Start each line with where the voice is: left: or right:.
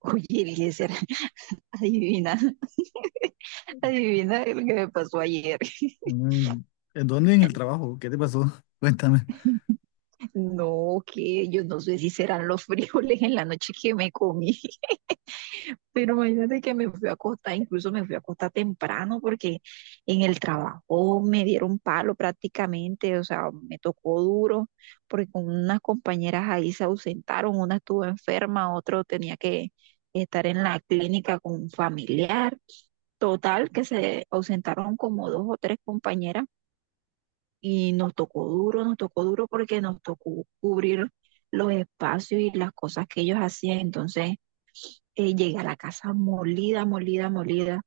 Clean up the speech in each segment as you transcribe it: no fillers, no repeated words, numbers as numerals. right: Oye, Eliezer, adivina, adivina lo que me pasó ayer.
left: Mm, ¿En dónde en el trabajo? ¿Qué te pasó? Cuéntame.
right: No, que yo no sé si serán los frijoles en la noche que me comí, pero imagínate que me fui a acostar, incluso me fui a acostar temprano porque en el trabajo me dieron palo prácticamente, o sea, me tocó duro porque con unas compañeras ahí se ausentaron, una estuvo enferma, otro tenía que estar en la clínica con un familiar. Total, que se ausentaron como dos o tres compañeras y nos tocó duro porque nos tocó cubrir los espacios y las cosas que ellos hacían. Entonces llegué a la casa molida, molida, molida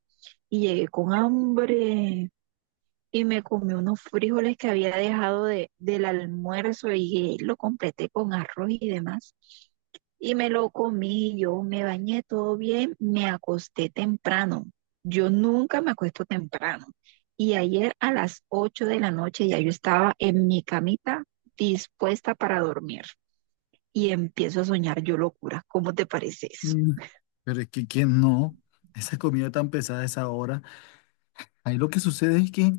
right: y llegué con hambre y me comí unos frijoles que había dejado del almuerzo y lo completé con arroz y demás. Y me lo comí, yo me bañé todo bien, me acosté temprano. Yo nunca me acuesto temprano. Y ayer a las 8 de la noche ya yo estaba en mi camita dispuesta para dormir y empiezo a soñar yo locuras. ¿Cómo te parece eso?
left: Mm, Pero es que quién no, esa comida tan pesada a esa hora. Ahí lo que sucede es que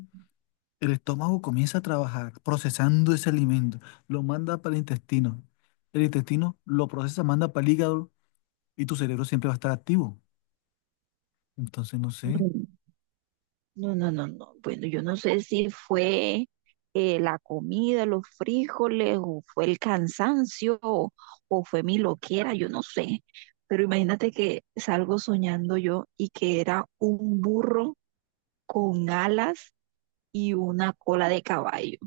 left: el estómago comienza a trabajar procesando ese alimento, lo manda para el intestino. El intestino lo procesa, manda para el hígado y tu cerebro siempre va a estar activo. Entonces no sé,
right: Mm. No, no, no, no. Bueno, yo no sé si fue la comida, los frijoles, o fue el cansancio, o fue mi loquera, yo no sé. Pero imagínate que salgo soñando yo y que era un burro con alas y una cola de caballo.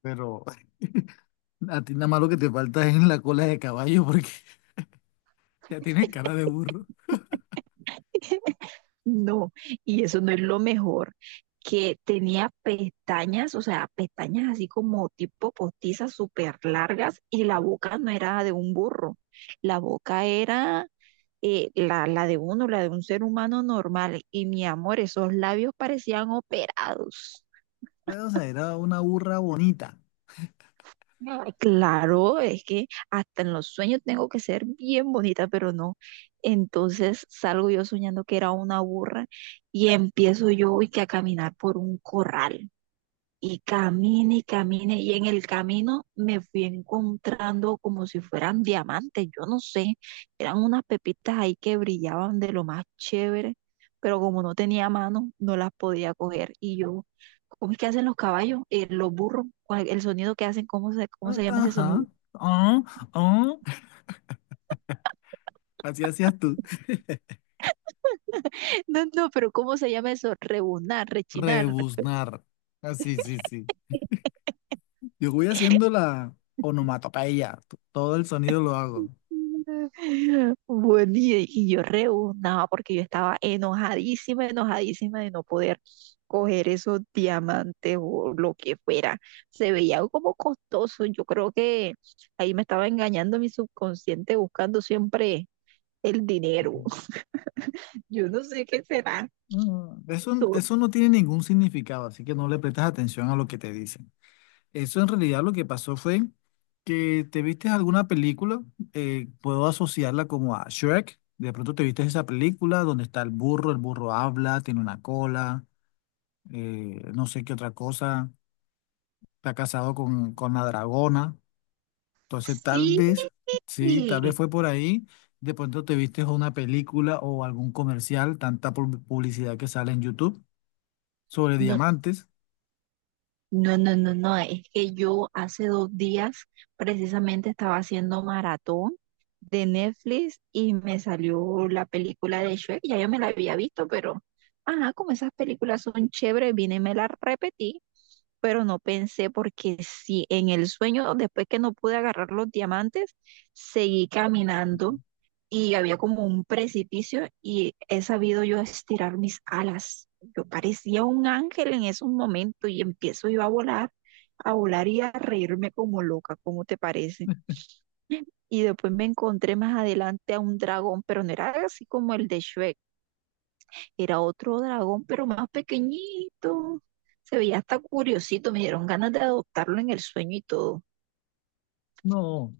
left: pero a ti nada más lo que te falta es en la cola de caballo porque ya tienes cara de burro.
right: No, y eso no es lo mejor, que tenía pestañas, o sea, pestañas así como tipo postizas súper largas y la boca no era de un burro, la boca era la de uno, la de un ser humano normal. Y mi amor, esos labios parecían operados.
left: Pero, o sea, era una burra bonita.
right: Ay, claro, es que hasta en los sueños tengo que ser bien bonita, pero no. Entonces salgo yo soñando que era una burra y empiezo yo y que a caminar por un corral. Y camine y camine y en el camino me fui encontrando como si fueran diamantes, yo no sé, eran unas pepitas ahí que brillaban de lo más chévere, pero como no tenía mano, no las podía coger y yo, ¿cómo es que hacen los caballos, los burros, cuál- el sonido que hacen, cómo
left: Ah,
right: se llama ese sonido?
left: ajá. Ah, ah. Así hacías tú.
right: No, no, pero ¿cómo se llama eso? Rebunar, rechinar,
left: Rebuznar. Así, sí, sí, sí. Yo voy haciendo la onomatopeya. Todo el sonido lo hago.
right: bueno, y yo rebuznaba porque yo estaba enojadísima, enojadísima de no poder coger esos diamantes o lo que fuera. Se veía algo como costoso. Yo creo que ahí me estaba engañando mi subconsciente buscando siempre el dinero. Yo no sé qué será.
left: Eso,
right: Tú...
left: eso no tiene ningún significado, así que no le prestas atención a lo que te dicen. Eso en realidad lo que pasó fue que te viste alguna película, puedo asociarla como a Shrek. De pronto te viste esa película donde está el burro habla, tiene una cola, no sé qué otra cosa. Está casado con la dragona. Entonces, tal
right: Sí,
left: vez, sí, tal vez fue por ahí. De pronto te viste una película o algún comercial, tanta publicidad que sale en YouTube sobre
right: no,
left: diamantes.
right: no, no, no, no, es que yo hace dos días precisamente estaba haciendo maratón de Netflix y me salió la película de Shrek, ya yo me la había visto, pero, ajá, como esas películas son chéveres, vine y me las repetí, pero no pensé porque si en el sueño, después que no pude agarrar los diamantes, seguí caminando y había como un precipicio y he sabido yo estirar mis alas. Yo parecía un ángel en esos momentos y empiezo yo a volar y a reírme como loca, ¿cómo te parece? Y después me encontré más adelante a un dragón, pero no era así como el de Shrek, era otro dragón, pero más pequeñito. Se veía hasta curiosito, me dieron ganas de adoptarlo en el sueño y todo.
left: No,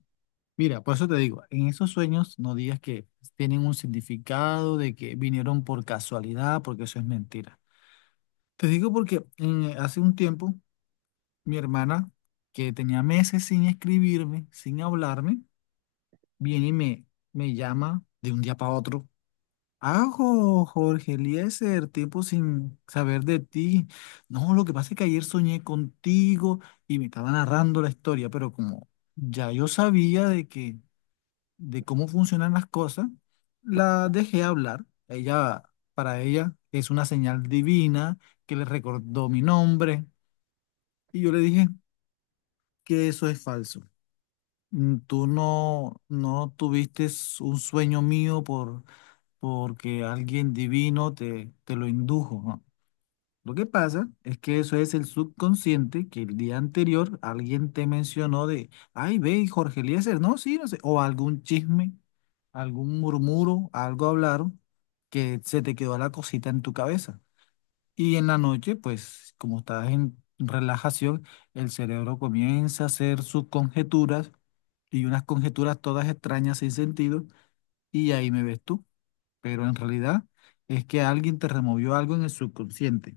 left: mira, por eso te digo, en esos sueños no digas que tienen un significado, de que vinieron por casualidad, porque eso es mentira. Te digo porque hace un tiempo mi hermana, que tenía meses sin escribirme, sin hablarme, viene y me llama de un día para otro. Ajo, Jorge Eliezer, tiempo sin saber de ti. No, lo que pasa es que ayer soñé contigo y me estaba narrando la historia, pero como ya yo sabía de cómo funcionan las cosas, la dejé hablar. Ella, para ella, es una señal divina que le recordó mi nombre y yo le dije que eso es falso. Tú no, no tuviste un sueño mío porque alguien divino te lo indujo, ¿no? Lo que pasa es que eso es el subconsciente que el día anterior alguien te mencionó de, ay, ve, y Jorge Eliezer, no, sí, no sé, o algún chisme, algún murmuro, algo hablaron que se te quedó la cosita en tu cabeza. Y en la noche, pues, como estás en relajación, el cerebro comienza a hacer sus conjeturas y unas conjeturas todas extrañas sin sentido, y ahí me ves tú, pero en realidad es que alguien te removió algo en el subconsciente.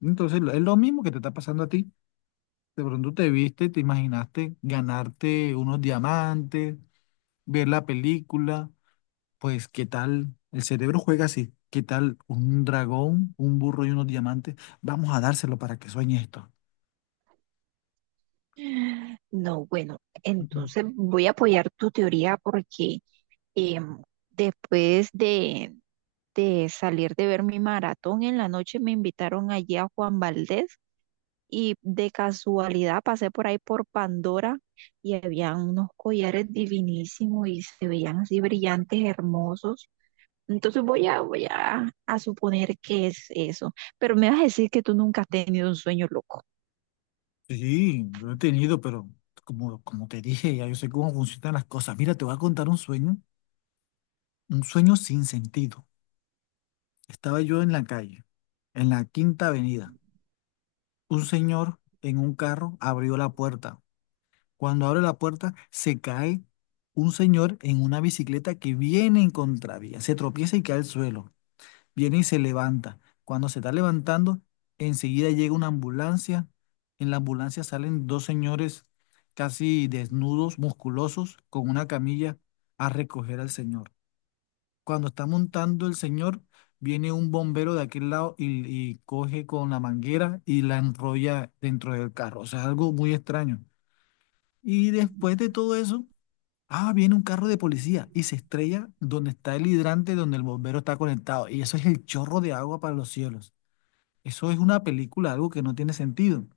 left: Entonces, es lo mismo que te está pasando a ti. De pronto te viste, te imaginaste ganarte unos diamantes, ver la película, pues qué tal, el cerebro juega así, qué tal un dragón, un burro y unos diamantes, vamos a dárselo para que sueñe esto.
right: No, bueno,
left: Ujú.
right: entonces voy a apoyar tu teoría porque Em, después de salir de ver mi maratón en la noche, me invitaron allí a Juan Valdés y de casualidad pasé por ahí por Pandora y habían unos collares divinísimos y se veían así brillantes, hermosos. Entonces a suponer que es eso. Pero me vas a decir que tú nunca has tenido un sueño loco.
left: Sí, lo he tenido, pero como te dije, ya yo sé cómo funcionan las cosas. Mira, te voy a contar un sueño sin sentido. Estaba yo en la calle, en la Quinta Avenida. Un señor en un carro abrió la puerta. Cuando abre la puerta, se cae un señor en una bicicleta que viene en contravía. Se tropieza y cae al suelo. Viene y se levanta. Cuando se está levantando, enseguida llega una ambulancia. En la ambulancia salen dos señores casi desnudos, musculosos, con una camilla a recoger al señor. Cuando está montando el señor, viene un bombero de aquel lado y coge con la manguera y la enrolla dentro del carro. O sea, algo muy extraño. Y después de todo eso, viene un carro de policía y se estrella donde está el hidrante, donde el bombero está conectado. Y eso es el chorro de agua para los cielos. Eso es una película, algo que no tiene sentido.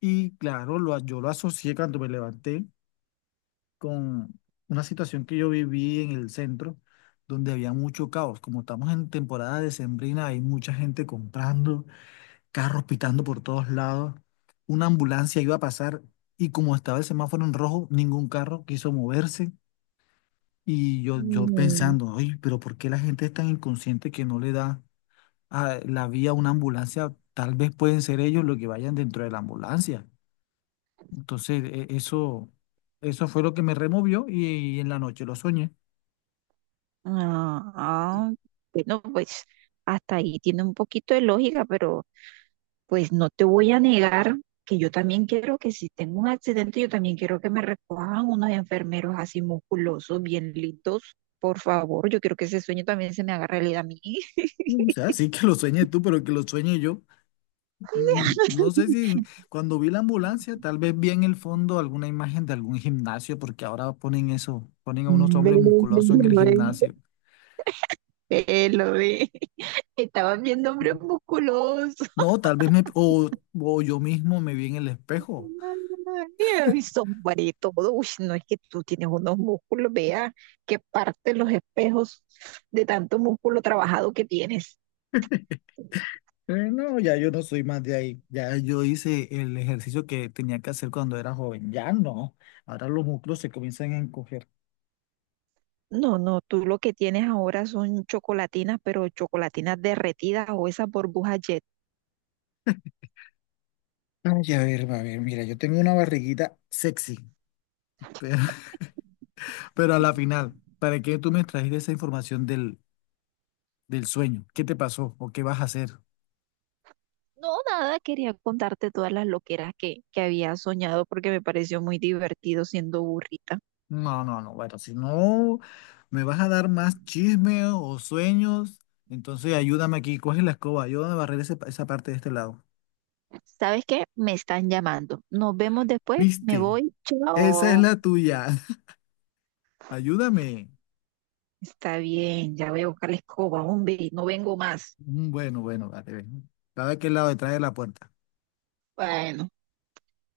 left: Y claro, yo lo asocié cuando me levanté con una situación que yo viví en el centro, donde había mucho caos. Como estamos en temporada decembrina, hay mucha gente comprando, carros pitando por todos lados. Una ambulancia iba a pasar y como estaba el semáforo en rojo, ningún carro quiso moverse. Y yo
right: Mm.
left: pensando, oye, pero ¿por qué la gente es tan inconsciente que no le da a la vía a una ambulancia? Tal vez pueden ser ellos los que vayan dentro de la ambulancia. Entonces, eso, eso fue lo que me removió y en la noche lo soñé.
right: Ah, ah, bueno, pues hasta ahí tiene un poquito de lógica, pero... Pues no te voy a negar que yo también quiero que si tengo un accidente, yo también quiero que me recojan unos enfermeros así musculosos, bien lindos. Por favor, yo quiero que ese sueño también se me haga realidad a mí.
left: No, o sea, sí que lo sueñe tú, pero que lo sueñe yo. No sé si cuando vi la ambulancia, tal vez vi en el fondo alguna imagen de algún gimnasio, porque ahora ponen eso, ponen a unos
right: Ve,
left: hombres musculosos en el
right: ve.
left: gimnasio.
right: Ve, lo ve. Estaban viendo hombres musculosos.
left: No, tal vez o yo mismo me vi en el espejo.
right: Ay, sombra y todo. Uy, no es que tú tienes unos músculos, vea que parte los espejos de tanto músculo trabajado que tienes.
left: No, ya yo no soy más de ahí. Ya yo hice el ejercicio que tenía que hacer cuando era joven. Ya no. Ahora los músculos se comienzan a encoger.
right: No, no, tú lo que tienes ahora son chocolatinas, pero chocolatinas derretidas o esas burbujas jet.
left: Ay, a ver, mira, yo tengo una barriguita sexy. pero Pero a la final, ¿para qué tú me trajiste esa información del sueño? ¿Qué te pasó o qué vas a hacer?
right: No, nada, quería contarte todas las loqueras que había soñado porque me pareció muy divertido siendo burrita.
left: No, no, no. Bueno, si no me vas a dar más chisme o sueños, entonces ayúdame aquí, coge la escoba, ayúdame a barrer ese esa parte de este lado.
right: ¿Sabes qué? Me están llamando. Nos vemos después, me
left: ¿Viste?
right: voy,
left: Esa es
right: chao.
left: la tuya. Ayúdame.
right: Está bien, ya voy a buscar la escoba, hombre, no vengo más.
left: Mm, bueno, bueno, vale. Ven. ¿Sabe a qué lado detrás de la puerta?
right: Bueno.